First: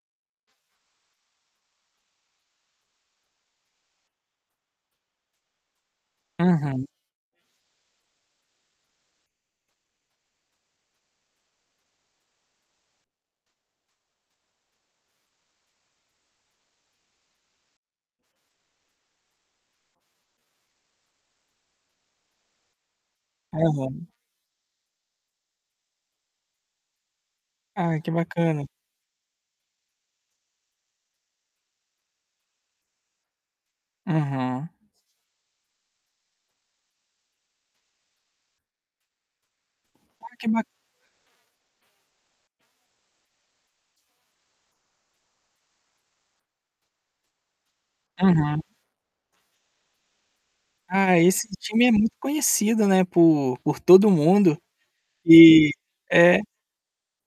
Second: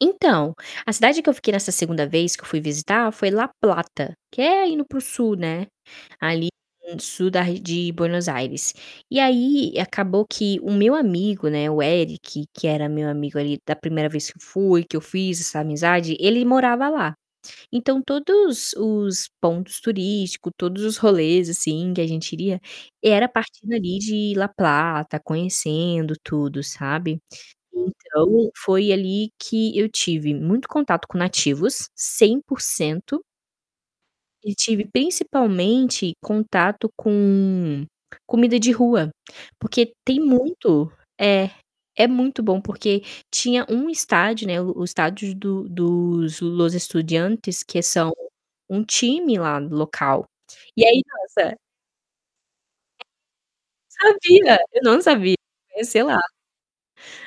Então, a cidade que eu fiquei nessa segunda vez que eu fui visitar foi La Plata, que é indo para o sul, né, ali Aham. sul da ar de Buenos Aires. E aí, acabou que o meu amigo né, o Eric, que era meu amigo ali da primeira vez fui, que eu fiz essa amizade, ele morava lá. Então todos os pontos turístico, todos os rolês assim que a gente iria, era partindo ali Aham. de La Plata, conhecendo tudo, sabe. Ah, que Então bacana. foi ali que eu tive muito contato com nativos, 100%. E Uhum. tive principalmente contato com comida de rua, porque tem Ah, que bacana. muito é. É muito bom porque tinha um estádio, né, o o estádio do dos Los Estudiantes que são Aham. um time lá do local, e aí, Ah, esse nossa time é muito conhecido, [unintelligible] né, por por todo Sabia! mundo. Eu não sabia, E sei lá. é.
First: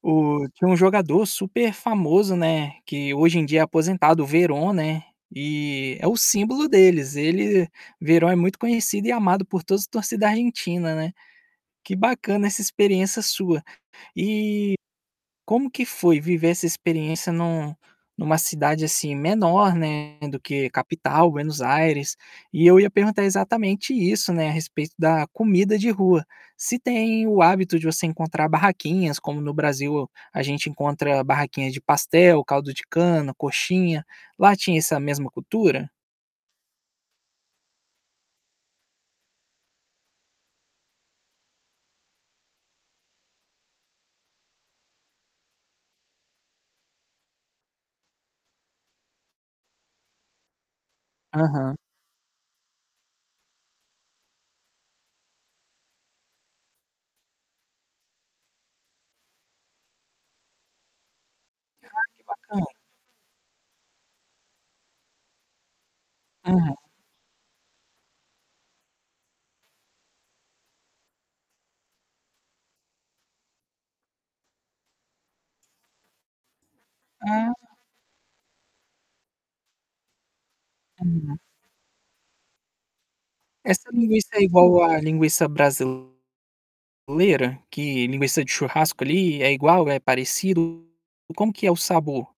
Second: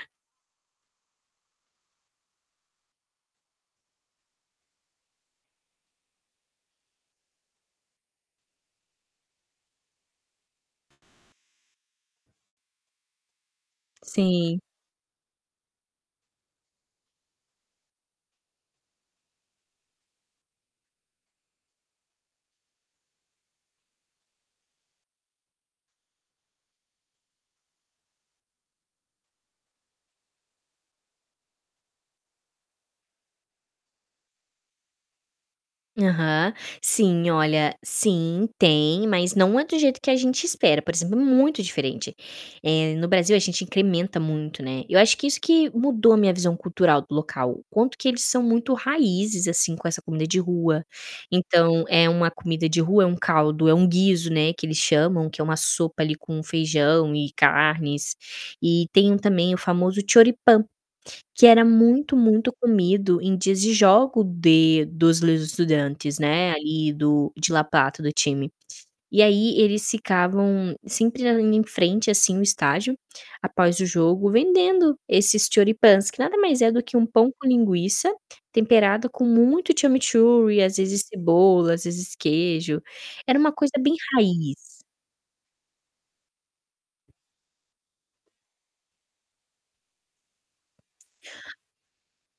O tinha um jogador super famoso, né, que hoje em dia é aposentado, o Veron, né, e é o símbolo deles. Ele Veron é muito conhecido e amado por todos os torcida Argentina, né. Que bacana essa experiência sua. Sim. E como que foi viver essa experiência em um em uma cidade assim menor, né, do que capital, Buenos Aires? E eu ia perguntar exatamente isso, né, a respeito da comida de rua. Se tem o hábito de você encontrar barraquinhas, como no Brasil a gente encontra barraquinhas de pastel, caldo de cana, coxinha. Lá tinha essa mesma cultura? Aham. Sim, olha, sim, tem, mas não é do jeito que a gente espera, por exemplo, é muito diferente. Eh, no Brasil a gente incrementa muito, né. Eu acho que isso que mudou a minha visão cultural do local, o quanto que eles são muito raízes, assim, com essa comida de rua. Aham. Então, eh, uma comida de rua é uma caldo, é um guizo, né, que eles chamam, que é uma sopa ali com feijão e carnes. E tem também o famoso Choripan que era Ah, muito, que cabana. muito comido em dias de jogos de dos Los Estudiantes, né, Uhum. ali do de La Plata, do time. E aí eles ficavam sempre andando em frente assim o estágio, após o jogo, vendendo esses Choripans, que nada mais é do que um pão com Ah. linguiça temperado com muito chimichurri e às vezes Uhum. cebola, às vezes queijo. Era uma coisa Essa bem linguiça é raiz. igual à linguiça brasileira? Que linguiça de churrasco ali é igual, é parecido? Como que é o sabor?